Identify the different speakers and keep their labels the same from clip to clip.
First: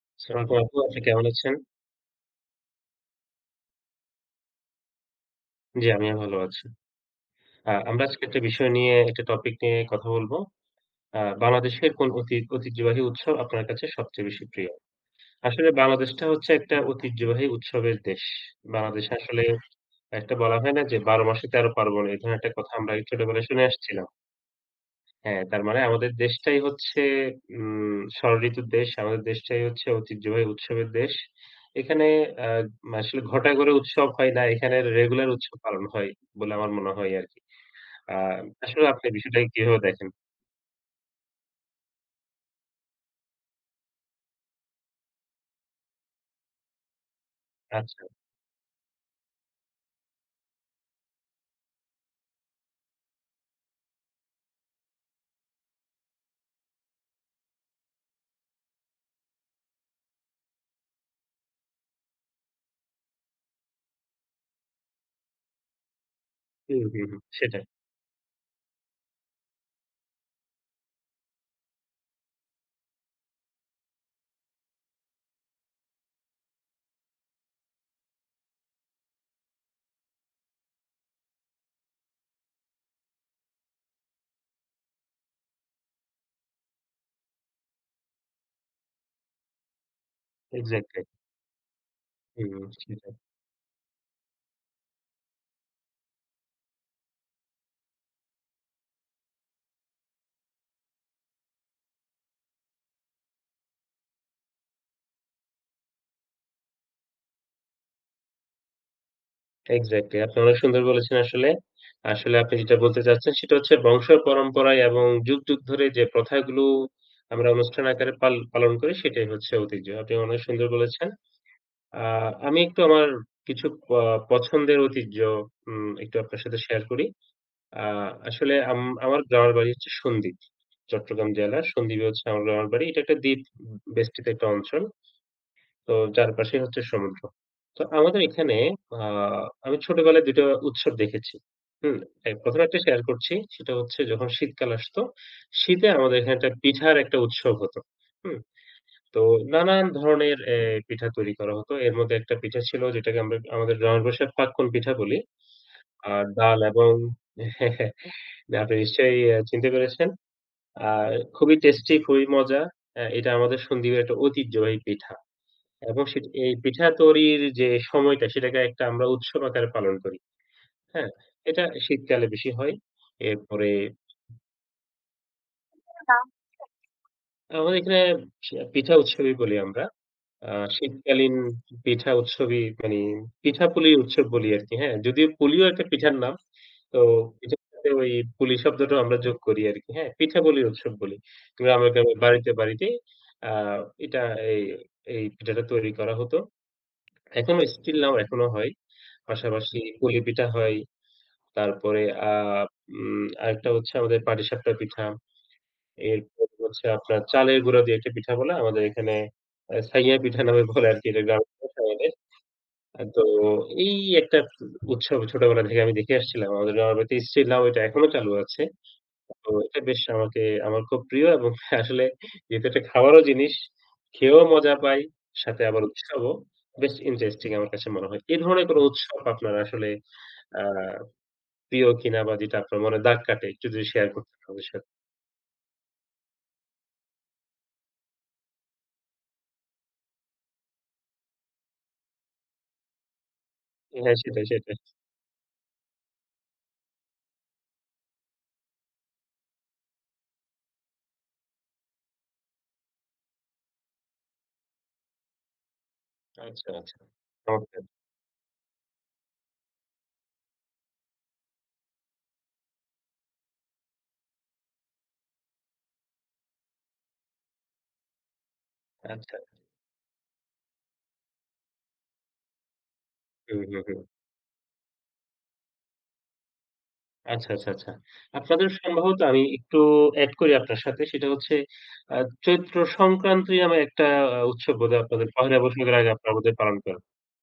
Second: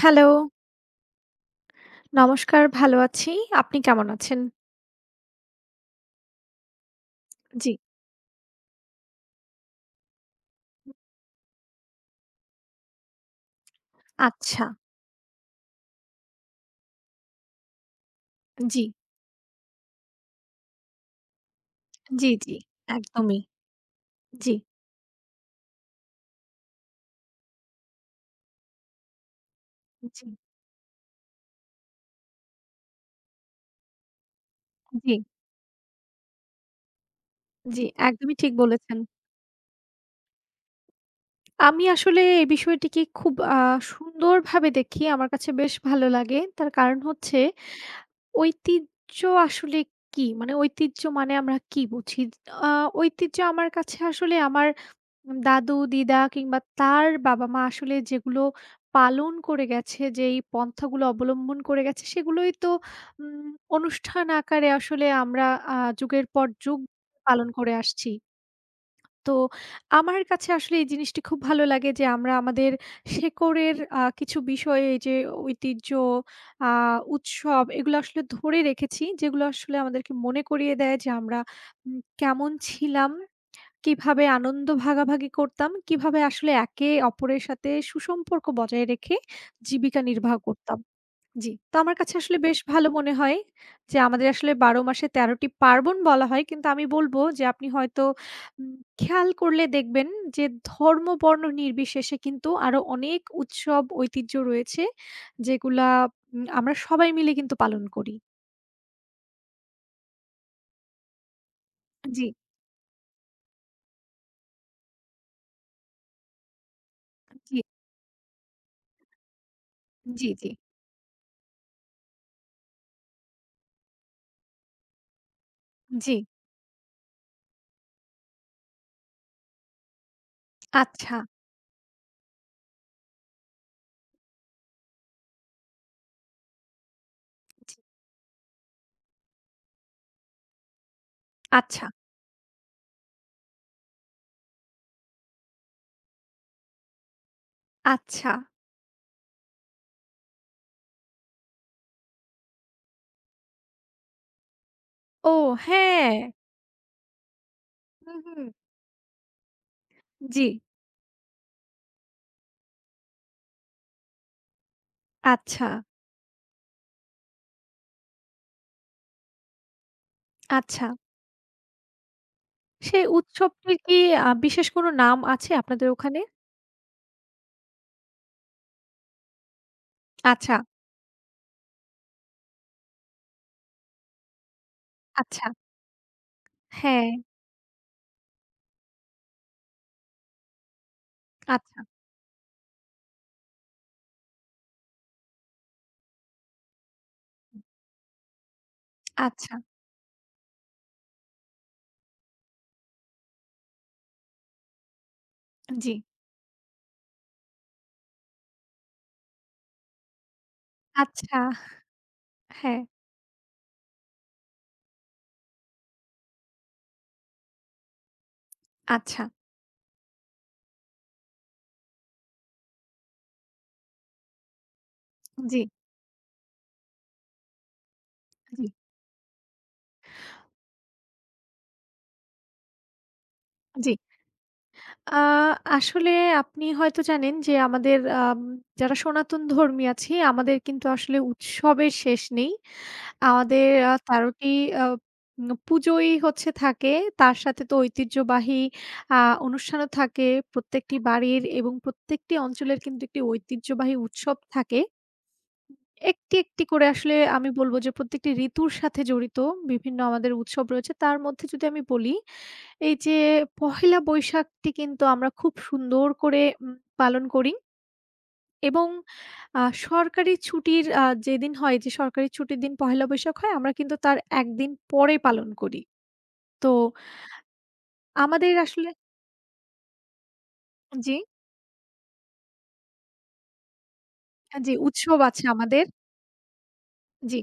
Speaker 1: Hello,
Speaker 2: সালাম আপু, আপনি কেমন আছেন?
Speaker 1: নমস্কার ভালো আছি। আপনি কেমন আছেন?
Speaker 2: জি, আমিও ভালো আছি।
Speaker 1: জি,
Speaker 2: আমরা আজকে একটা বিষয় নিয়ে, একটা টপিক নিয়ে কথা বলব। বাংলাদেশের কোন ঐতিহ্যবাহী উৎসব আপনার কাছে সবচেয়ে বেশি
Speaker 1: আচ্ছা।
Speaker 2: প্রিয়? আসলে বাংলাদেশটা হচ্ছে একটা ঐতিহ্যবাহী উৎসবের দেশ।
Speaker 1: জি,
Speaker 2: বাংলাদেশে আসলে একটা বলা হয় না যে ১২ মাসে ১৩ পার্বণ, এই
Speaker 1: জি,
Speaker 2: ধরনের একটা
Speaker 1: জি,
Speaker 2: কথা আমরা
Speaker 1: একদমই।
Speaker 2: ছোটবেলায় শুনে আসছিলাম।
Speaker 1: জি,
Speaker 2: হ্যাঁ, তার মানে আমাদের দেশটাই হচ্ছে ষড়ঋতুর দেশ। আমাদের দেশটাই হচ্ছে
Speaker 1: জি,
Speaker 2: ঐতিহ্যবাহী উৎসবের দেশ। এখানে আ আসলে ঘটা করে উৎসব হয় না। এখানে
Speaker 1: জি,
Speaker 2: রেগুলার উৎসব পালন হয় বলে আমার মনে হয় আরকি।
Speaker 1: জি,
Speaker 2: আ
Speaker 1: একদমই ঠিক
Speaker 2: আসলে
Speaker 1: বলেছেন।
Speaker 2: আপনি বিষয়টাকে কিভাবে দেখেন?
Speaker 1: আমি আসলে এই বিষয়টিকে খুব সুন্দরভাবে দেখি। আমার কাছে বেশ ভালো লাগে। তার কারণ হচ্ছে
Speaker 2: আচ্ছা।
Speaker 1: ঐতিহ্য আসলে কি? মানে ঐতিহ্য মানে আমরা কি বুঝি? আ ঐতিহ্য আমার কাছে আসলে আমার দাদু-দিদা কিংবা তার বাবা-মা আসলে যেগুলো পালন করে গেছে, যেই পন্থাগুলো অবলম্বন করে গেছে সেগুলোই তো উম অনুষ্ঠান আকারে আসলে আমরা আ যুগের পর যুগ
Speaker 2: হুম, হুম, হুম।
Speaker 1: পালন
Speaker 2: সেটাই।
Speaker 1: করে আসছি। তো আমার কাছে আসলে এই জিনিসটি খুব ভালো লাগে যে আমরা আমাদের শেকড়ের কিছু বিষয়ে এই যে ঐতিহ্য, আ উৎসব এগুলো আসলে ধরে রেখেছি। যেগুলো আসলে আমাদেরকে মনে করিয়ে দেয় যে আমরা কেমন ছিলাম, কিভাবে আনন্দ ভাগাভাগি করতাম, কিভাবে আসলে একে অপরের সাথে সুসম্পর্ক বজায় রেখে জীবিকা নির্বাহ করতাম।
Speaker 2: এক্সাক্টলি।
Speaker 1: জি। তো আমার কাছে আসলে
Speaker 2: হুম,
Speaker 1: বেশ ভালো মনে
Speaker 2: সেটাই।
Speaker 1: হয় যে, আমাদের আসলে ১২ মাসে ১৩ টি পার্বণ বলা হয়। কিন্তু আমি বলব যে, আপনি হয়তো উম খেয়াল করলে দেখবেন যে, ধর্ম, বর্ণ নির্বিশেষে কিন্তু আরো অনেক উৎসব, ঐতিহ্য রয়েছে যেগুলা আমরা সবাই মিলে কিন্তু পালন করি।
Speaker 2: এক্সাক্টলি। আপনি অনেক সুন্দর বলেছেন আসলে।
Speaker 1: জি,
Speaker 2: আসলে আপনি যেটা বলতে চাচ্ছেন সেটা হচ্ছে বংশ পরম্পরায় এবং যুগ, যুগ ধরে যে প্রথাগুলো আমরা
Speaker 1: জি,
Speaker 2: অনুষ্ঠান আকারে পালন করি সেটাই হচ্ছে ঐতিহ্য। আপনি
Speaker 1: জি,
Speaker 2: অনেক
Speaker 1: জি,
Speaker 2: সুন্দর বলেছেন। আ আমি একটু আমার কিছু পছন্দের ঐতিহ্য
Speaker 1: জি।
Speaker 2: একটু আপনার সাথে শেয়ার করি। আ আসলে আমার গ্রামের বাড়ি হচ্ছে সন্দ্বীপ।
Speaker 1: আচ্ছা,
Speaker 2: চট্টগ্রাম জেলার সন্দ্বীপে হচ্ছে আমার গ্রামের বাড়ি। এটা একটা দ্বীপ বেষ্টিত একটা অঞ্চল। তো চারপাশেই হচ্ছে সমুদ্র।
Speaker 1: জি,
Speaker 2: তো আমাদের এখানে আ আমি ছোটবেলায় ২ টা উৎসব দেখেছি।
Speaker 1: আচ্ছা,
Speaker 2: হুম? এ ১ম একটা শেয়ার করছি। সেটা হচ্ছে যখন শীতকাল আসতো, শীতে আমাদের এখানে একটা পিঠার একটা উৎসব হতো।
Speaker 1: আচ্ছা।
Speaker 2: হুম? তো নানান ধরনের পিঠা তৈরি করা হতো। এর মধ্যে একটা পিঠা ছিল যেটাকে আমরা আমাদের গ্রামের ভাষায় পাক্কন পিঠা বলি।
Speaker 1: ও হ্যাঁ।
Speaker 2: আর ডাল এবং হ্যাঁ, হ্যাঁ।
Speaker 1: হুম, হুম।
Speaker 2: আপনি নিশ্চয়ই চিনতে পেরেছেন।
Speaker 1: জি।
Speaker 2: আর খুবই টেস্টি, খুবই মজা। এটা আমাদের সন্দ্বীপের একটা ঐতিহ্যবাহী পিঠা।
Speaker 1: আচ্ছা,
Speaker 2: এবং এই পিঠা তৈরির যে সময়টা সেটাকে একটা আমরা উৎসব আকারে পালন করি।
Speaker 1: আচ্ছা।
Speaker 2: হ্যাঁ? এটা শীতকালে বেশি হয়।
Speaker 1: সেই
Speaker 2: এরপরে
Speaker 1: উৎসবটির কি বিশেষ কোনো নাম আছে আপনাদের ওখানে?
Speaker 2: আমাদের এখানে সে পিঠা উৎসবই বলি আমরা। আ
Speaker 1: আচ্ছা,
Speaker 2: শীতকালীন পিঠা উৎসবই মানে পিঠাপুলি উৎসব বলি আরকি, হ্যাঁ? যদিও
Speaker 1: আচ্ছা।
Speaker 2: পুলিও একটা পিঠার নাম। তো
Speaker 1: হ্যাঁ,
Speaker 2: পিঠার সাথে ওই পুলি শব্দটাও আমরা যোগ করি আরকি, হ্যাঁ? পিঠাপুলি উৎসব বলি।
Speaker 1: আচ্ছা,
Speaker 2: গ্রামে, গ্রামে বাড়িতে, বাড়িতে আ এটা এই এই পিঠাটা তৈরি করা হতো। এখনো স্টিল নাও এখনো হয়।
Speaker 1: আচ্ছা,
Speaker 2: পাশাপাশি পুলি পিঠা হয়। তারপরে আ আরেকটা হচ্ছে আমাদের পাটিসাপটা পিঠা।
Speaker 1: জি,
Speaker 2: এরপরে হচ্ছে আপনার চালের গুঁড়া দিয়ে একটা পিঠা বলে। আমাদের এখানে ছাইয়া পিঠা নামে বলে আরকি এটা
Speaker 1: আচ্ছা,
Speaker 2: গ্রামের ভাষায় আমাদের।
Speaker 1: হ্যাঁ,
Speaker 2: তো এই একটা উৎসব ছোটবেলা থেকে আমি দেখে আসছিলাম। আমাদের গ্রামের বাড়িতে স্টিল নাও এটা এখনো চালু আছে।
Speaker 1: আচ্ছা,
Speaker 2: তো এটা বেশ আমাকে আমার খুব প্রিয় এবং আসলে যেহেতু এটা খাওয়ারও জিনিস, খেয়েও মজা পাই,
Speaker 1: জি,
Speaker 2: সাথে আবার উৎসবও। বেশ ইন্টারেস্টিং আমার কাছে মনে হয়। এ
Speaker 1: জি,
Speaker 2: ধরনের কোন উৎসব আপনার আসলে আ প্রিয় কিনা বা যেটা আপনার মনে দাগ কাটে একটু যদি
Speaker 1: জি।
Speaker 2: শেয়ার করতেন আমাদের সাথে।
Speaker 1: আ আসলে আপনি হয়তো জানেন যে আমাদের যারা সনাতন ধর্মী আছি আমাদের কিন্তু আসলে উৎসবের শেষ নেই। আমাদের
Speaker 2: হ্যাঁ,
Speaker 1: ১৩
Speaker 2: সেটাই,
Speaker 1: টি
Speaker 2: সেটাই।
Speaker 1: আ পুজোই হচ্ছে থাকে। তার সাথে তো ঐতিহ্যবাহী আ অনুষ্ঠানও থাকে। প্রত্যেকটি বাড়ির এবং প্রত্যেকটি অঞ্চলের কিন্তু একটি ঐতিহ্যবাহী উৎসব থাকে। একটি, একটি
Speaker 2: আচ্ছা,
Speaker 1: করে
Speaker 2: আচ্ছা।
Speaker 1: আসলে আমি বলব
Speaker 2: চমৎকার।
Speaker 1: যে প্রত্যেকটি ঋতুর সাথে জড়িত বিভিন্ন আমাদের উৎসব রয়েছে। তার মধ্যে যদি আমি বলি, এই যে পহেলা বৈশাখটি কিন্তু আমরা খুব সুন্দর করে পালন করি এবং
Speaker 2: আচ্ছা।
Speaker 1: সরকারি ছুটির যেদিন হয় যে সরকারি ছুটির দিন পহেলা বৈশাখ হয়
Speaker 2: হুম,
Speaker 1: আমরা
Speaker 2: হুম,
Speaker 1: কিন্তু
Speaker 2: হুম।
Speaker 1: তার ১ দিন পরে পালন করি। তো
Speaker 2: আচ্ছা, আচ্ছা, আচ্ছা।
Speaker 1: আমাদের
Speaker 2: আপনাদের
Speaker 1: আসলে
Speaker 2: সম্ভবত আমি একটু এড করি আপনার সাথে।
Speaker 1: জি,
Speaker 2: সেটা হচ্ছে আ চৈত্র সংক্রান্তি নামে একটা
Speaker 1: জি
Speaker 2: উৎসব বোধহয়
Speaker 1: উৎসব
Speaker 2: আপনাদের
Speaker 1: আছে
Speaker 2: পহেলা
Speaker 1: আমাদের।
Speaker 2: বৈশাখের আগে আপনারা বোধহয় পালন করেন।
Speaker 1: জি।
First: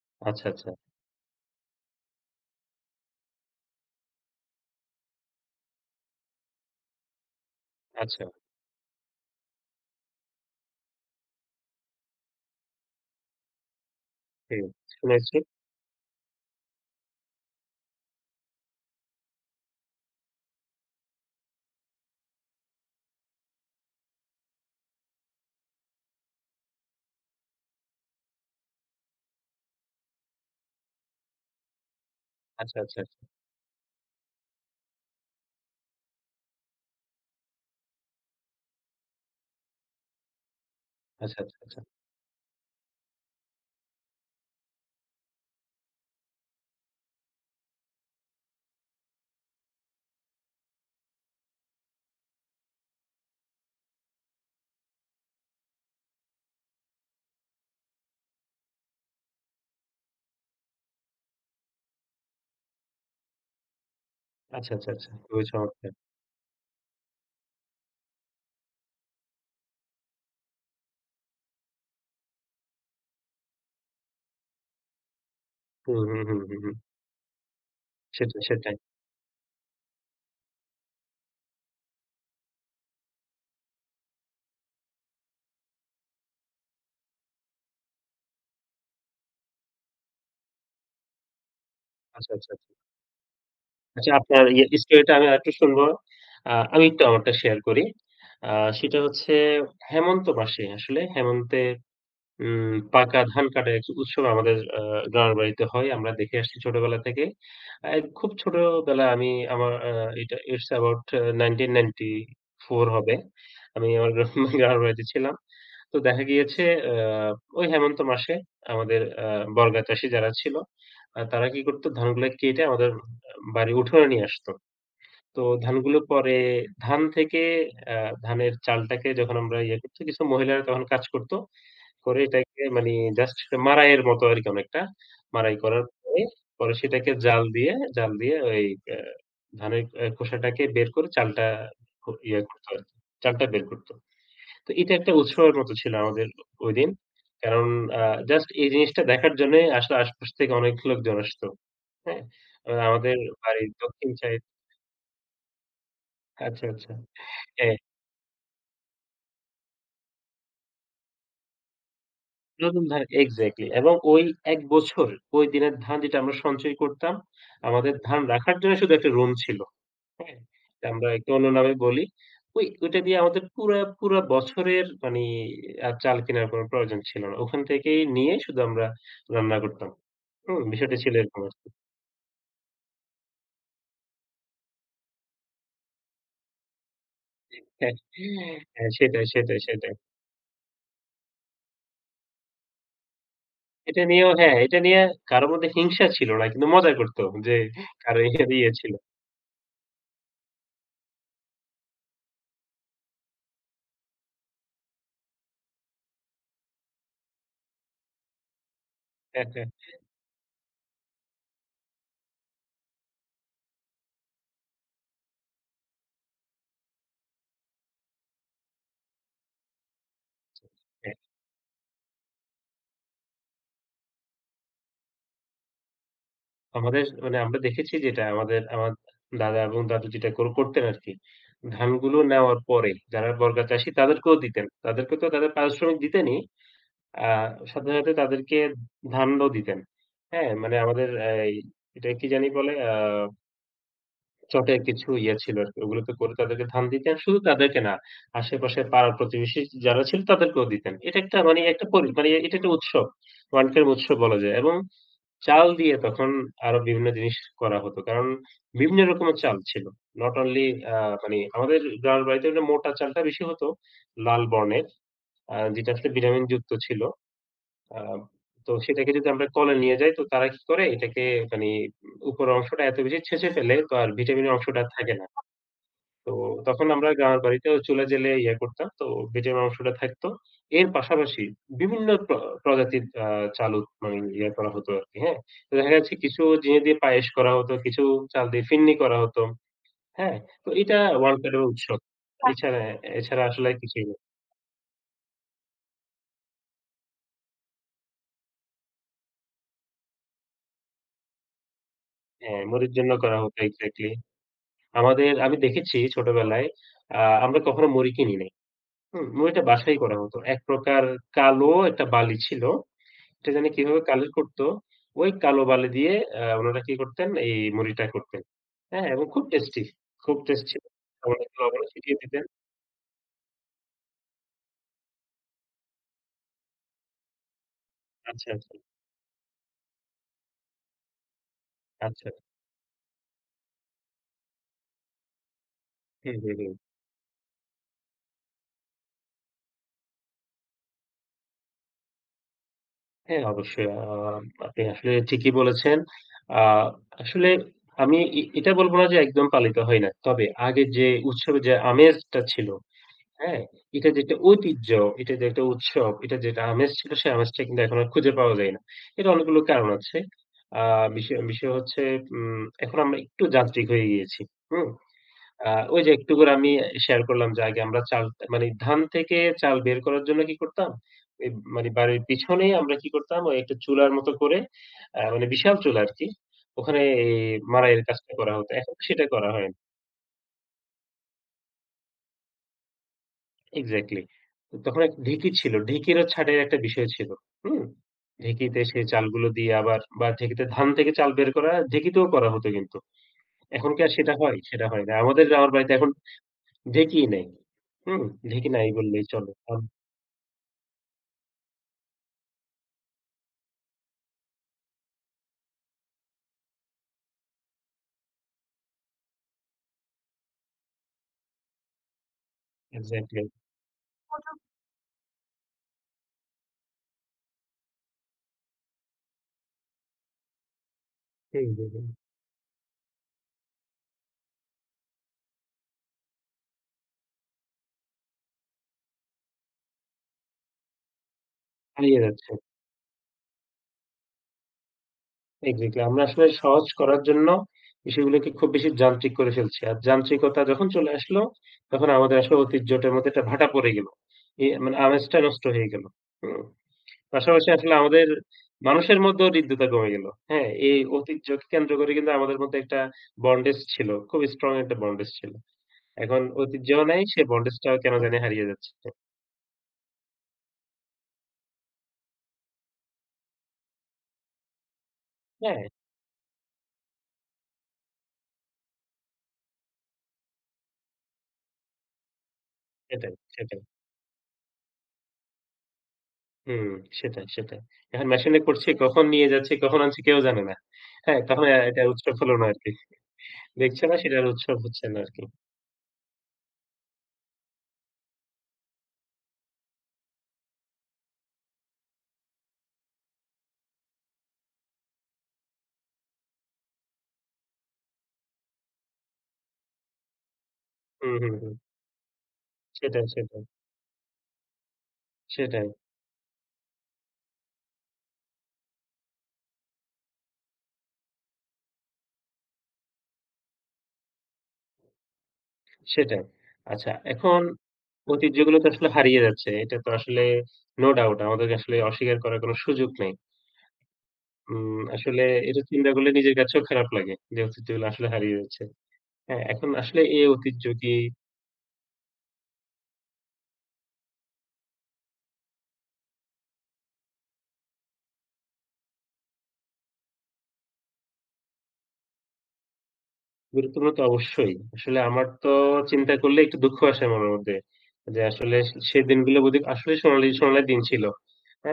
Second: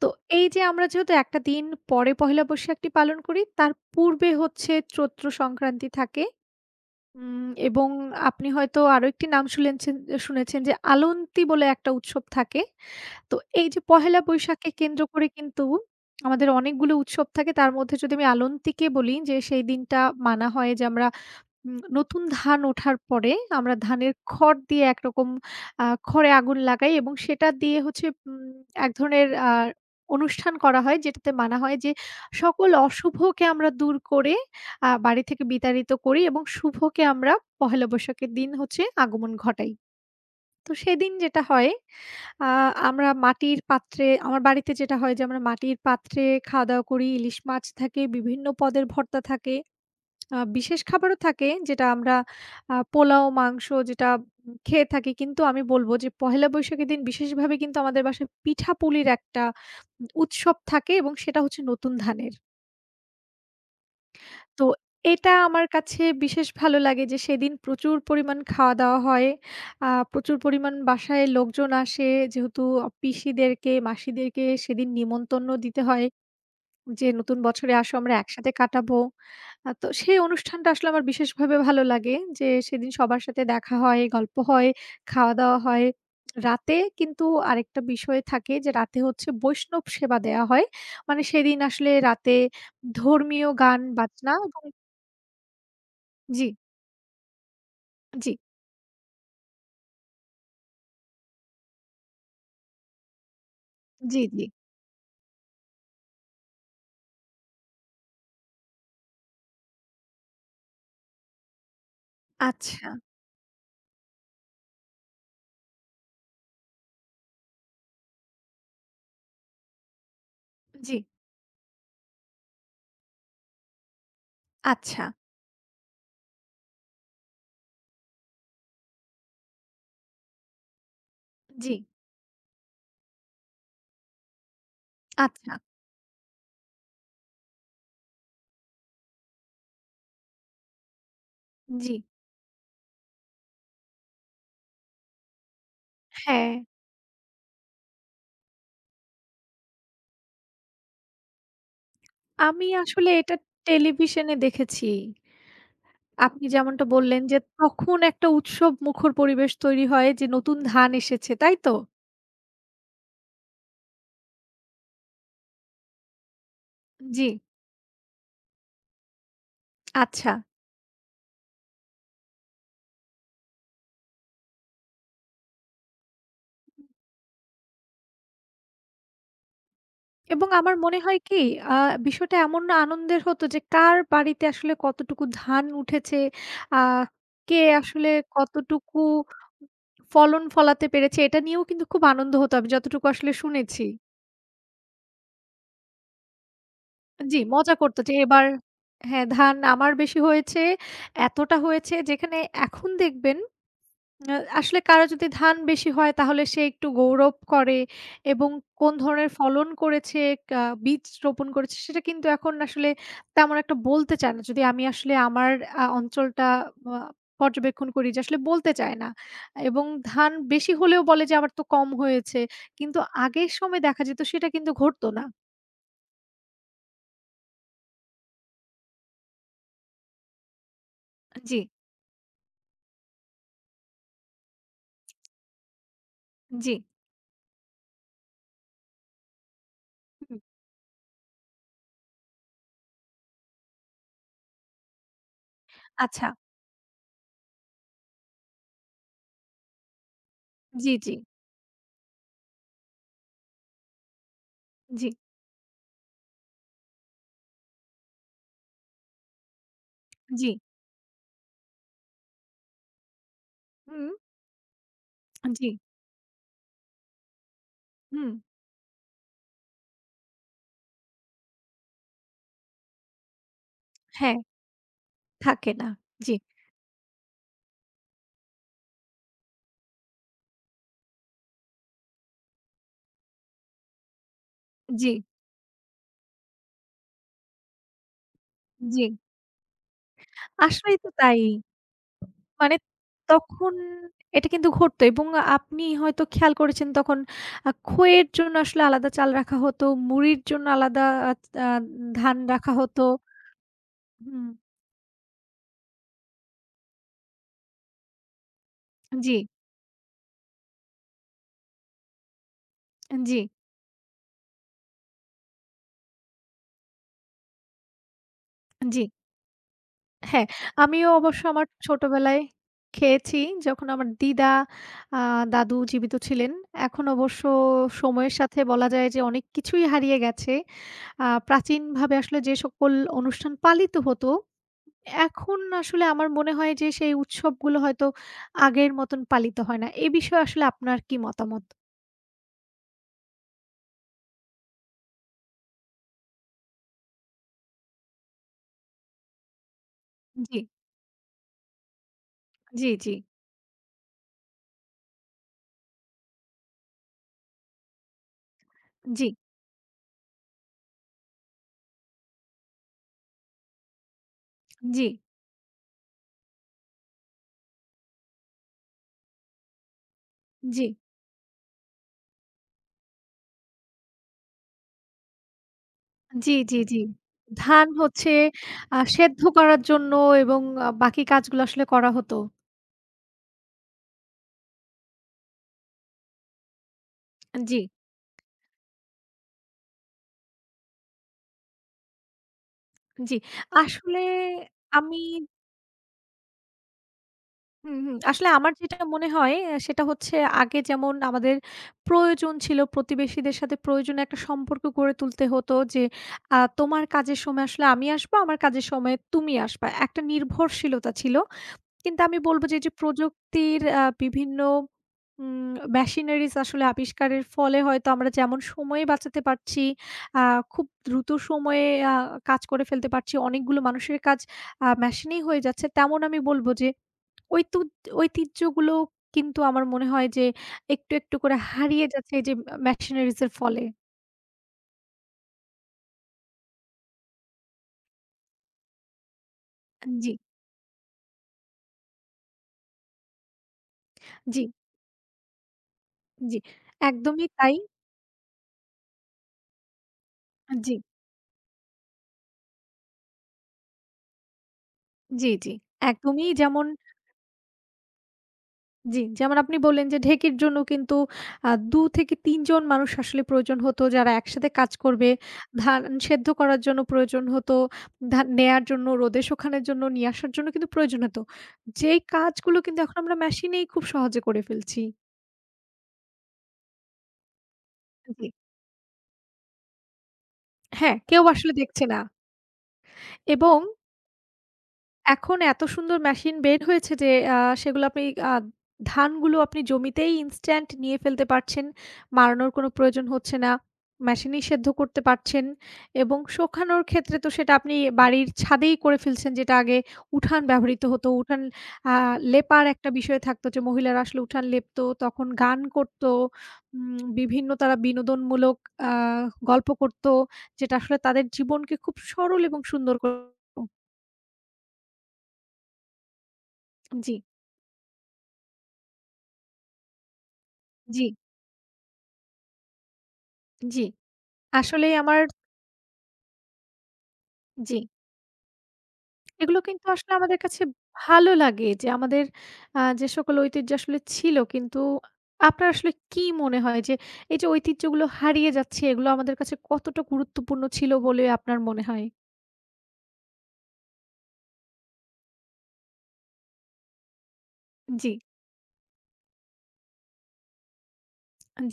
Speaker 1: তো
Speaker 2: আচ্ছা,
Speaker 1: এই যে
Speaker 2: আচ্ছা,
Speaker 1: আমরা যেহেতু একটা দিন পরে পহেলা বৈশাখটি পালন করি তার পূর্বে হচ্ছে চৈত্র সংক্রান্তি থাকে। এবং
Speaker 2: আচ্ছা।
Speaker 1: আপনি হয়তো আরো একটি নাম শুনেছেন শুনেছেন যে আলন্তি বলে একটা উৎসব থাকে। তো এই যে পহেলা
Speaker 2: ঠিক
Speaker 1: বৈশাখকে
Speaker 2: আছে।
Speaker 1: কেন্দ্র করে
Speaker 2: শুনেছি।
Speaker 1: কিন্তু আমাদের অনেকগুলো উৎসব থাকে। তার মধ্যে যদি আমি আলন্তিকে বলি যে সেই দিনটা মানা হয় যে আমরা নতুন ধান ওঠার পরে আমরা ধানের খড় দিয়ে একরকম খড়ে আগুন লাগাই এবং সেটা দিয়ে হচ্ছে এক ধরনের অনুষ্ঠান করা হয় যেটাতে মানা হয় যে সকল
Speaker 2: আচ্ছা, আচ্ছা, আচ্ছা,
Speaker 1: অশুভকে আমরা দূর করে বাড়ি থেকে বিতাড়িত করি এবং শুভকে আমরা পহেলা বৈশাখের দিন হচ্ছে আগমন ঘটাই। তো সেদিন
Speaker 2: আচ্ছা,
Speaker 1: যেটা
Speaker 2: আচ্ছা,
Speaker 1: হয়
Speaker 2: আচ্ছা,
Speaker 1: আ আমরা মাটির পাত্রে আমার বাড়িতে যেটা হয় যে আমরা মাটির পাত্রে খাওয়া-দাওয়া করি। ইলিশ মাছ থাকে, বিভিন্ন পদের ভর্তা থাকে। বিশেষ খাবারও থাকে যেটা আমরা পোলাও, মাংস যেটা খেয়ে থাকি। কিন্তু আমি বলব যে পহেলা বৈশাখের দিন বিশেষভাবে কিন্তু আমাদের বাসায় পিঠাপুলির একটা উৎসব থাকে এবং সেটা হচ্ছে নতুন ধানের। তো
Speaker 2: আচ্ছা, আচ্ছা। আচ্ছা,
Speaker 1: এটা
Speaker 2: খুবই
Speaker 1: আমার
Speaker 2: চমৎকার।
Speaker 1: কাছে বিশেষ ভালো লাগে যে সেদিন প্রচুর পরিমাণ খাওয়া-দাওয়া হয়। প্রচুর পরিমাণ বাসায় লোকজন আসে যেহেতু পিসিদেরকে, মাসিদেরকে সেদিন নিমন্ত্রণ দিতে
Speaker 2: হুম,
Speaker 1: হয়।
Speaker 2: হুম, হুম, হুম, হুম।
Speaker 1: যে নতুন বছরে আসো আমরা
Speaker 2: সেটাই,
Speaker 1: একসাথে
Speaker 2: সেটাই।
Speaker 1: কাটাবো। তো সেই অনুষ্ঠানটা আসলে আমার বিশেষভাবে ভালো লাগে যে সেদিন সবার সাথে দেখা হয়, গল্প হয়, খাওয়া-দাওয়া হয়। রাতে কিন্তু আরেকটা বিষয় থাকে যে রাতে হচ্ছে বৈষ্ণব সেবা দেয়া হয়। মানে সেদিন আসলে
Speaker 2: আচ্ছা,
Speaker 1: রাতে
Speaker 2: আচ্ছা, আচ্ছা।
Speaker 1: ধর্মীয় গান
Speaker 2: আচ্ছা
Speaker 1: বাজনা
Speaker 2: আপনার
Speaker 1: এবং
Speaker 2: ইয়ে স্টোরিটা আমি আরেকটু শুনবো।
Speaker 1: জি,
Speaker 2: আমি একটু আমারটা শেয়ার করি।
Speaker 1: জি,
Speaker 2: আ সেটা হচ্ছে হেমন্ত মাসে আসলে হেমন্তে পাকা ধান কাটা এক
Speaker 1: জি,
Speaker 2: উৎসব
Speaker 1: জি।
Speaker 2: আমাদের গ্রামের বাড়িতে হয়। আমরা দেখে আসছি ছোটবেলা থেকে। আ খুব ছোটবেলায় আমি আমার আ এটা ইটস অ্যাবাউট
Speaker 1: আচ্ছা,
Speaker 2: 1994 হবে। আমি আমার গ্রামের বাড়িতে ছিলাম। তো দেখা গিয়েছে আ ওই হেমন্ত মাসে আমাদের বর্গা চাষী যারা ছিল,
Speaker 1: জি,
Speaker 2: তারা কি করতো? ধানগুলা কেটে আমাদের বাড়ির উঠোনে নিয়ে আসতো।
Speaker 1: আচ্ছা,
Speaker 2: তো ধানগুলো পরে ধান থেকে আ ধানের চালটাকে যখন আমরা ইয়ে করছি, কিছু মহিলারা তখন কাজ করতো।
Speaker 1: জি,
Speaker 2: করে এটাকে মানে জাস্ট মাড়াইয়ের মতো আরকি অনেকটা।
Speaker 1: আচ্ছা,
Speaker 2: মাড়াই করার পরে সেটাকে জাল দিয়ে ওই আ ধানের খোসাটাকে বের করে চালটা
Speaker 1: জি।
Speaker 2: ইয়ে করতো আরকি। চালটা বের করতো। তো এটা একটা উৎসবের মতো ছিল আমাদের
Speaker 1: হ্যাঁ,
Speaker 2: ঐদিন। কারণ আ জাস্ট এই জিনিসটা দেখার জন্যে আসলে আশপাশ থেকে অনেক লোকজন আসতো। হ্যাঁ?
Speaker 1: আমি আসলে
Speaker 2: আমাদের
Speaker 1: এটা
Speaker 2: বাড়ির দক্ষিণ
Speaker 1: টেলিভিশনে
Speaker 2: সাইড
Speaker 1: দেখেছি। আপনি
Speaker 2: আচ্ছা,
Speaker 1: যেমনটা
Speaker 2: আচ্ছা।
Speaker 1: বললেন যে
Speaker 2: হ্যাঁ।
Speaker 1: তখন একটা উৎসব মুখর পরিবেশ তৈরি হয় যে নতুন ধান এসেছে, তাই তো?
Speaker 2: নতুন ধান এক্সাক্টলি এবং ওই ১ বছর ওই দিনের ধান যেটা আমরা সঞ্চয় করতাম,
Speaker 1: জি,
Speaker 2: আমাদের ধান রাখার জন্য শুধু একটা রুম ছিল।
Speaker 1: আচ্ছা।
Speaker 2: হ্যাঁ? এটা আমরা একটু অন্য নামে বলি। ওইটা দিয়ে আমাদের পুরা বছরের মানে আর চাল কেনার কোন প্রয়োজন ছিল না। ওখান থেকেই নিয়ে শুধু আমরা রান্না করতাম।
Speaker 1: এবং
Speaker 2: হুম?
Speaker 1: আমার
Speaker 2: বিষয়টা
Speaker 1: মনে
Speaker 2: ছিল
Speaker 1: হয় কি
Speaker 2: এরকম আরকি।
Speaker 1: আ বিষয়টা এমন না আনন্দের হতো যে কার বাড়িতে আসলে কতটুকু ধান উঠেছে, আ কে
Speaker 2: হ্যাঁ,
Speaker 1: আসলে
Speaker 2: হ্যাঁ,
Speaker 1: কতটুকু
Speaker 2: সেটাই, সেটাই, সেটাই।
Speaker 1: ফলন ফলাতে পেরেছে এটা নিয়েও কিন্তু খুব আনন্দ হতো আমি যতটুকু আসলে শুনেছি।
Speaker 2: এটা নিয়েও হ্যাঁ, এটা নিয়ে কারো মধ্যে হিংসা ছিল না। কিন্তু মজা করত
Speaker 1: জি,
Speaker 2: যে
Speaker 1: মজা করত যে
Speaker 2: কারো
Speaker 1: এবার
Speaker 2: এখানে ইয়ে ছিল।
Speaker 1: হ্যাঁ, ধান আমার বেশি হয়েছে, এতটা হয়েছে যেখানে এখন দেখবেন আ আসলে কারো যদি ধান বেশি হয় তাহলে সে একটু গৌরব করে এবং কোন ধরনের
Speaker 2: হ্যাঁ, হ্যাঁ,
Speaker 1: ফলন করেছে, বীজ রোপণ করেছে সেটা কিন্তু এখন আসলে তেমন একটা বলতে চায় না। যদি আমি আসলে আমার অঞ্চলটা আ পর্যবেক্ষণ করি যে আসলে বলতে চায় না। এবং ধান বেশি হলেও বলে যে আমার তো কম হয়েছে। কিন্তু আগের সময় দেখা যেত সেটা কিন্তু ঘটতো না।
Speaker 2: আমাদের মানে আমরা দেখেছি যেটা আমাদের আমার দাদা এবং দাদু যেটা করতেন আরকি।
Speaker 1: জি,
Speaker 2: ধানগুলো নেওয়ার পরে যারা বর্গা চাষী তাদেরকেও দিতেন। তাদেরকে তো তাদের পারিশ্রমিক দিতেনই।
Speaker 1: জি।
Speaker 2: আ সাথে, সাথে তাদেরকে ধানও দিতেন।
Speaker 1: হুম,
Speaker 2: হ্যাঁ? মানে আমাদের এই এটা কি জানি বলে? চটে কিছু ইয়ে ছিল আরকি। ওগুলোতে
Speaker 1: আচ্ছা।
Speaker 2: করে তাদেরকে ধান দিতেন। শুধু তাদেরকে না, আশেপাশে পাড়া প্রতিবেশী যারা ছিল তাদেরকেও
Speaker 1: জি,
Speaker 2: দিতেন।
Speaker 1: জি,
Speaker 2: এটা একটা মানে একটা মানে এটা একটা উৎসব। ওয়ানটাইম উৎসব বলা যায় এবং
Speaker 1: জি,
Speaker 2: চাল দিয়ে তখন আরো বিভিন্ন জিনিস করা হতো। কারণ বিভিন্ন রকমের চাল ছিল। Not
Speaker 1: G.
Speaker 2: অনলি আ মানে আমাদের গ্রামের বাড়িতে হলে মোটা চালটা বেশি হতো,
Speaker 1: হুম,
Speaker 2: লাল বর্ণের।
Speaker 1: জি,
Speaker 2: যেটা আসলে ভিটামিন যুক্ত ছিল। আ
Speaker 1: হুম।
Speaker 2: তো সেটাকে যদি আমরা কলে নিয়ে যাই তো তারা কি করে এটাকে মানে উপরের অংশটা এত বেশি ছেঁচে ফেলে তো আর
Speaker 1: হ্যাঁ,
Speaker 2: ভিটামিনের অংশটা আর থাকে না।
Speaker 1: থাকে না।
Speaker 2: তো
Speaker 1: জি,
Speaker 2: তখন আমরা গ্রামের বাড়িতেও চলে যেলে ইয়ে করতাম। তো বেজে মাংসটা থাকতো। এর পাশাপাশি বিভিন্ন প্রজাতির চাল মানে ইয়ে করা হতো
Speaker 1: জি,
Speaker 2: আরকি, হ্যাঁ? তো দেখা যাচ্ছে কিছু জিনিস দিয়ে পায়েস করা হতো, কিছু চাল দিয়ে ফিন্নি
Speaker 1: জি।
Speaker 2: করা হতো, হ্যাঁ? তো
Speaker 1: আসলেই
Speaker 2: এটা
Speaker 1: তো
Speaker 2: ওয়ার্ল্ড
Speaker 1: তাই।
Speaker 2: কাপের উৎসব। বাহ!
Speaker 1: মানে
Speaker 2: এছাড়া এছাড়া আসলে
Speaker 1: তখন
Speaker 2: কিছুই না।
Speaker 1: এটা কিন্তু ঘটতো এবং আপনি হয়তো খেয়াল করেছেন তখন খইয়ের জন্য আসলে আলাদা চাল রাখা হতো, মুড়ির জন্য আলাদা আ আ ধান
Speaker 2: হ্যাঁ,
Speaker 1: রাখা
Speaker 2: মুড়ির
Speaker 1: হতো।
Speaker 2: জন্য করা হতো এক্সাক্টলি।
Speaker 1: হুম,
Speaker 2: আমাদের আমি দেখেছি ছোটবেলায় আ আমরা কখনো মুড়ি কিনি নাই। হুম?
Speaker 1: জি,
Speaker 2: মুড়িটা বাসাই করা হতো। এক প্রকার কালো একটা বালি ছিল
Speaker 1: জি,
Speaker 2: এটা জানি কিভাবে কালেক্ট করতো? ওই কালো বালি দিয়ে উনারা কি করতেন? এই মুড়িটা করতেন।
Speaker 1: জি।
Speaker 2: হ্যাঁ? এবং খুব টেস্টি, খুব
Speaker 1: হ্যাঁ,
Speaker 2: টেস্টি
Speaker 1: আমিও অবশ্য
Speaker 2: আমাদেরকে
Speaker 1: আমার
Speaker 2: লবণও ছিটিয়ে
Speaker 1: ছোটবেলায়
Speaker 2: দিতেন।
Speaker 1: খেয়েছি যখন আমার দিদা আ দাদু জীবিত ছিলেন। এখন অবশ্য সময়ের
Speaker 2: আচ্ছা,
Speaker 1: সাথে
Speaker 2: আচ্ছা,
Speaker 1: বলা যায় যে অনেক কিছুই হারিয়ে গেছে। প্রাচীনভাবে
Speaker 2: আচ্ছা।
Speaker 1: আসলে যে সকল অনুষ্ঠান পালিত হতো এখন আসলে আমার
Speaker 2: হুম,
Speaker 1: মনে
Speaker 2: হুম,
Speaker 1: হয়
Speaker 2: হুম।
Speaker 1: যে সেই উৎসবগুলো হয়তো আগের মতন পালিত হয় না। এ বিষয়ে আসলে আপনার কি মতামত?
Speaker 2: হ্যাঁ, অবশ্যই। আপনি আসলে ঠিকই বলেছেন। আ আসলে আমি এটা বলব না যে একদম পালিত হয় না। তবে
Speaker 1: জি,
Speaker 2: আগের যে উৎসবের যে আমেজটা ছিল
Speaker 1: জি, জি,
Speaker 2: হ্যাঁ, এটা যে একটা ঐতিহ্য, এটা যে একটা উৎসব, এটা যেটা আমেজ ছিল সেই আমেজটা কিন্তু এখন আর খুঁজে পাওয়া যায় না। এর
Speaker 1: জি,
Speaker 2: অনেকগুলো কারণ আছে। আ বিষয় বিষয় হচ্ছে এখন আমরা একটু যান্ত্রিক হয়ে গিয়েছি। হুম?
Speaker 1: জি,
Speaker 2: ওই যে একটু করে আমি শেয়ার করলাম যে আগে আমরা চাল মানে ধান থেকে চাল বের করার জন্য কি
Speaker 1: জি,
Speaker 2: করতাম? এই মানে বাড়ির পিছনেই আমরা কি করতাম ওই একটা চুলার মতো করে মানে বিশাল চুলা আরকি।
Speaker 1: জি, জি।
Speaker 2: ওখানে এই
Speaker 1: ধান
Speaker 2: মাড়াইয়ের
Speaker 1: হচ্ছে
Speaker 2: কাজটা করা হতো। এখন সেটা
Speaker 1: সেদ্ধ
Speaker 2: করা হয় না।
Speaker 1: করার জন্য এবং বাকি কাজগুলো আসলে করা হতো।
Speaker 2: এক্সাক্টলি। তখন এক ঢেঁকি ছিল। ঢেঁকিরও ছাঁটাইয়ের একটা বিষয় ছিল।
Speaker 1: জি,
Speaker 2: হুম? ঢেঁকিতে সেই চালগুলো দিয়ে আবার বা ঢেঁকিতে ধান থেকে চাল বের করা ঢেঁকিতেও করা হতো কিন্তু।
Speaker 1: জি।
Speaker 2: এখন কি আর
Speaker 1: আসলে
Speaker 2: সেটা হয়? সেটা হয় না।
Speaker 1: আমি
Speaker 2: আমাদের আমার বাড়িতে এখন ঢেঁকিই নেই।
Speaker 1: হুম, হুম।
Speaker 2: হুম?
Speaker 1: আসলে
Speaker 2: ঢেঁকি
Speaker 1: আমার
Speaker 2: নাই
Speaker 1: যেটা
Speaker 2: বললেই
Speaker 1: মনে
Speaker 2: চলে।
Speaker 1: হয় সেটা হচ্ছে আগে যেমন আমাদের প্রয়োজন ছিল প্রতিবেশীদের সাথে প্রয়োজনীয় একটা সম্পর্ক গড়ে তুলতে হতো যে তোমার কাজের সময় আসলে আমি আসবো, আমার কাজের সময় তুমি আসবা। একটা নির্ভরশীলতা ছিল। কিন্তু আমি বলব যে, এই যে
Speaker 2: এক্সাক্টলি।
Speaker 1: প্রযুক্তির বিভিন্ন উম মেশিনারিজ আসলে আবিষ্কারের ফলে হয়তো আমরা যেমন সময় বাঁচাতে পারছি, আ খুব দ্রুত
Speaker 2: হুম,
Speaker 1: সময়ে
Speaker 2: হুম, হুম।
Speaker 1: আ কাজ করে ফেলতে পারছি। অনেকগুলো মানুষের কাজ মেশিনেই হয়ে যাচ্ছে। তেমন আমি বলব যে ঐতুদ ঐতিহ্যগুলো কিন্তু আমার মনে হয় যে একটু, একটু করে হারিয়ে
Speaker 2: হারিয়ে
Speaker 1: যাচ্ছে এই
Speaker 2: যাচ্ছে।
Speaker 1: যে মেশিনারিজ এর ফলে।
Speaker 2: এক্সাক্টলি। আমরা আসলে সহজ করার জন্য বিষয়গুলোকে খুব বেশি যান্ত্রিক করে ফেলছি। আর
Speaker 1: জি,
Speaker 2: যান্ত্রিকতা যখন চলে আসলো তখন আমাদের আসলে ঐতিহ্যটার মধ্যে একটা ভাটা পড়ে গেল।
Speaker 1: জি,
Speaker 2: মানে আমেজটা নষ্ট হয়ে গেল।
Speaker 1: জি।
Speaker 2: হুম?
Speaker 1: একদমই
Speaker 2: পাশাপাশি
Speaker 1: তাই।
Speaker 2: আসলে আমাদের মানুষের মধ্যেও হৃদ্যতা কমে গেল। হ্যাঁ?
Speaker 1: জি,
Speaker 2: এই ঐতিহ্যকে কেন্দ্র করে কিন্তু আমাদের মধ্যে একটা বন্ডেজ ছিল। খুব স্ট্রং একটা বন্ডেজ
Speaker 1: জি,
Speaker 2: ছিল।
Speaker 1: জি।
Speaker 2: এখন
Speaker 1: একদমই যেমন
Speaker 2: ঐতিহ্যও নাই, সে বন্ডেজটাও কেন জানি হারিয়ে যাচ্ছে।
Speaker 1: জি, যেমন আপনি বললেন যে ঢেকির জন্য কিন্তু ২ থেকে ৩ জন মানুষ আসলে প্রয়োজন হতো যারা একসাথে কাজ করবে।
Speaker 2: হ্যাঁ,
Speaker 1: ধান সেদ্ধ করার জন্য প্রয়োজন হতো, ধান নেয়ার জন্য, রোদে শুকানোর জন্য, নিয়ে আসার জন্য কিন্তু প্রয়োজন হতো। যেই কাজগুলো কিন্তু এখন
Speaker 2: সেটাই,
Speaker 1: আমরা
Speaker 2: সেটাই।
Speaker 1: মেশিনেই খুব সহজে করে ফেলছি।
Speaker 2: হুম, সেটাই, সেটাই। এখন
Speaker 1: জি।
Speaker 2: মেশিনে করছি, কখন নিয়ে যাচ্ছি, কখন আনছি কেউ জানে না।
Speaker 1: হ্যাঁ,
Speaker 2: হ্যাঁ,
Speaker 1: কেউ
Speaker 2: তখন
Speaker 1: আসলে
Speaker 2: এটা
Speaker 1: দেখছে না
Speaker 2: উৎসব হলো না আরকি।
Speaker 1: এবং
Speaker 2: দেখছে না সেটার উৎসব হচ্ছে না আরকি।
Speaker 1: এখন এত সুন্দর মেশিন বের হয়েছে যে আ সেগুলো আপনি আ ধানগুলো আপনি জমিতেই ইনস্ট্যান্ট নিয়ে ফেলতে পারছেন। মাড়ানোর কোনো প্রয়োজন হচ্ছে না। মেশিনেই সেদ্ধ করতে পারছেন এবং শোকানোর ক্ষেত্রে তো সেটা আপনি বাড়ির ছাদেই করে ফেলছেন, যেটা আগে উঠান ব্যবহৃত হতো।
Speaker 2: হুম, হুম,
Speaker 1: উঠান
Speaker 2: হুম।
Speaker 1: আ লেপার একটা
Speaker 2: সেটাই,
Speaker 1: বিষয়
Speaker 2: সেটাই,
Speaker 1: থাকতো যে মহিলারা আসলে উঠান লেপতো, তখন গান
Speaker 2: সেটাই,
Speaker 1: করত। বিভিন্ন তারা বিনোদনমূলক আ গল্প করত, যেটা আসলে তাদের জীবনকে খুব সরল এবং সুন্দর করে
Speaker 2: সেটাই। আচ্ছা
Speaker 1: জি,
Speaker 2: এখন ঐতিহ্যগুলো তো আসলে হারিয়ে যাচ্ছে। এটা তো আসলে no
Speaker 1: জি।
Speaker 2: doubt আমাদেরকে আসলে অস্বীকার করার কোনো সুযোগ নেই।
Speaker 1: জি, আসলেই আমার
Speaker 2: আসলে এটা চিন্তা করলে নিজের কাছেও খারাপ লাগে যে
Speaker 1: জি,
Speaker 2: ঐতিহ্যগুলো আসলে হারিয়ে যাচ্ছে। হ্যাঁ,
Speaker 1: এগুলো
Speaker 2: এখন
Speaker 1: কিন্তু
Speaker 2: আসলে
Speaker 1: আসলে
Speaker 2: এই
Speaker 1: আমাদের কাছে
Speaker 2: ঐতিহ্য কি
Speaker 1: ভালো লাগে যে আমাদের যে সকল ঐতিহ্য আসলে ছিল কিন্তু আপনার আসলে কি মনে হয় যে এই যে ঐতিহ্যগুলো হারিয়ে যাচ্ছে এগুলো আমাদের কাছে কতটা গুরুত্বপূর্ণ ছিল বলে আপনার মনে হয়?
Speaker 2: গুরুত্বপূর্ণ তো অবশ্যই। আসলে আমার তো চিন্তা করলে একটু দুঃখ আসে মনের মধ্যে।
Speaker 1: জি,
Speaker 2: যে আসলে সেই দিনগুলো বোধ আসলে সোনালি, সোনালি দিন ছিল।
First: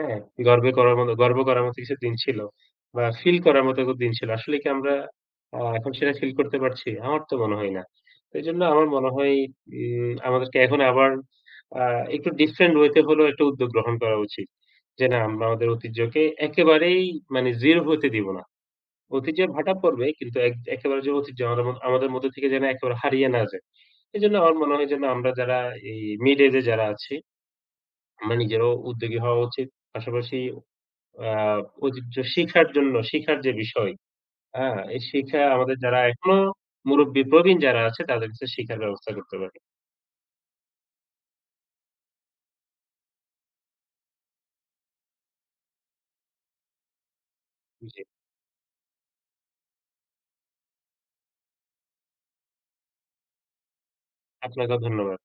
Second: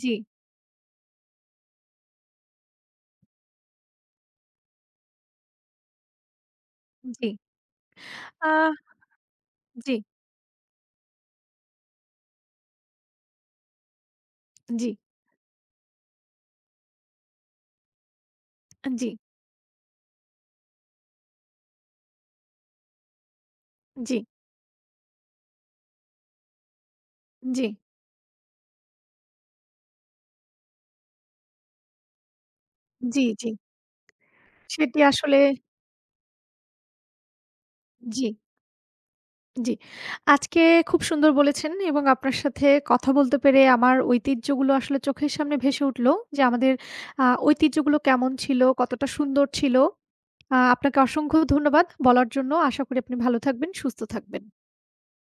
Speaker 1: জি,
Speaker 2: গর্ব করার মতো কিছু দিন ছিল। বা ফিল করার মতো কিছু দিন ছিল। আসলে কি আমরা এখন সেটা ফিল করতে পারছি? আমার
Speaker 1: জি,
Speaker 2: তো মনে হয় না। তো এজন্য
Speaker 1: আ
Speaker 2: আমার মনে হয়
Speaker 1: জি,
Speaker 2: আমাদেরকে এখন আবার আ একটু ডিফারেন্ট ওয়ে তে হলেও একটা উদ্যোগ গ্রহণ করা উচিত।
Speaker 1: জি,
Speaker 2: যে না আমরা আমাদের ঐতিহ্যকে একেবারেই মানে 0 হতে দিব না।
Speaker 1: জি,
Speaker 2: ঐতিহ্যে ভাটা পড়বে কিন্তু একেবারে যে ঐতিহ্য আমাদের মধ্যে থেকে যেন একেবারে হারিয়ে না যায়।
Speaker 1: জি,
Speaker 2: এজন্য আমার মনে হয় যেন আমরা যারা এই মিড এজ এ যারা আছি,
Speaker 1: জি,
Speaker 2: আমরা নিজেরাও উদ্যোগী হওয়া উচিত। পাশাপাশি আ ঐতিহ্য শিখার জন্য
Speaker 1: জি,
Speaker 2: শিখার
Speaker 1: জি,
Speaker 2: যে বিষয়, হ্যাঁ?
Speaker 1: সেটি
Speaker 2: এই
Speaker 1: আসলে
Speaker 2: শিখা আমাদের যারা এখনো মুরুব্বি প্রবীণ যারা আছে
Speaker 1: জি।
Speaker 2: তাদের কাছে শিখার ব্যবস্থা করতে পারি।
Speaker 1: জি। আজকে খুব সুন্দর বলেছেন এবং আপনার সাথে কথা বলতে পেরে আমার ঐতিহ্যগুলো আসলে চোখের সামনে ভেসে উঠলো যে আমাদের ঐতিহ্যগুলো
Speaker 2: জি,
Speaker 1: কেমন ছিল, কতটা সুন্দর ছিল। আপনাকে অসংখ্য ধন্যবাদ বলার জন্য। আশা করি আপনি ভালো থাকবেন, সুস্থ থাকবেন।
Speaker 2: আপনাকেও ধন্যবাদ।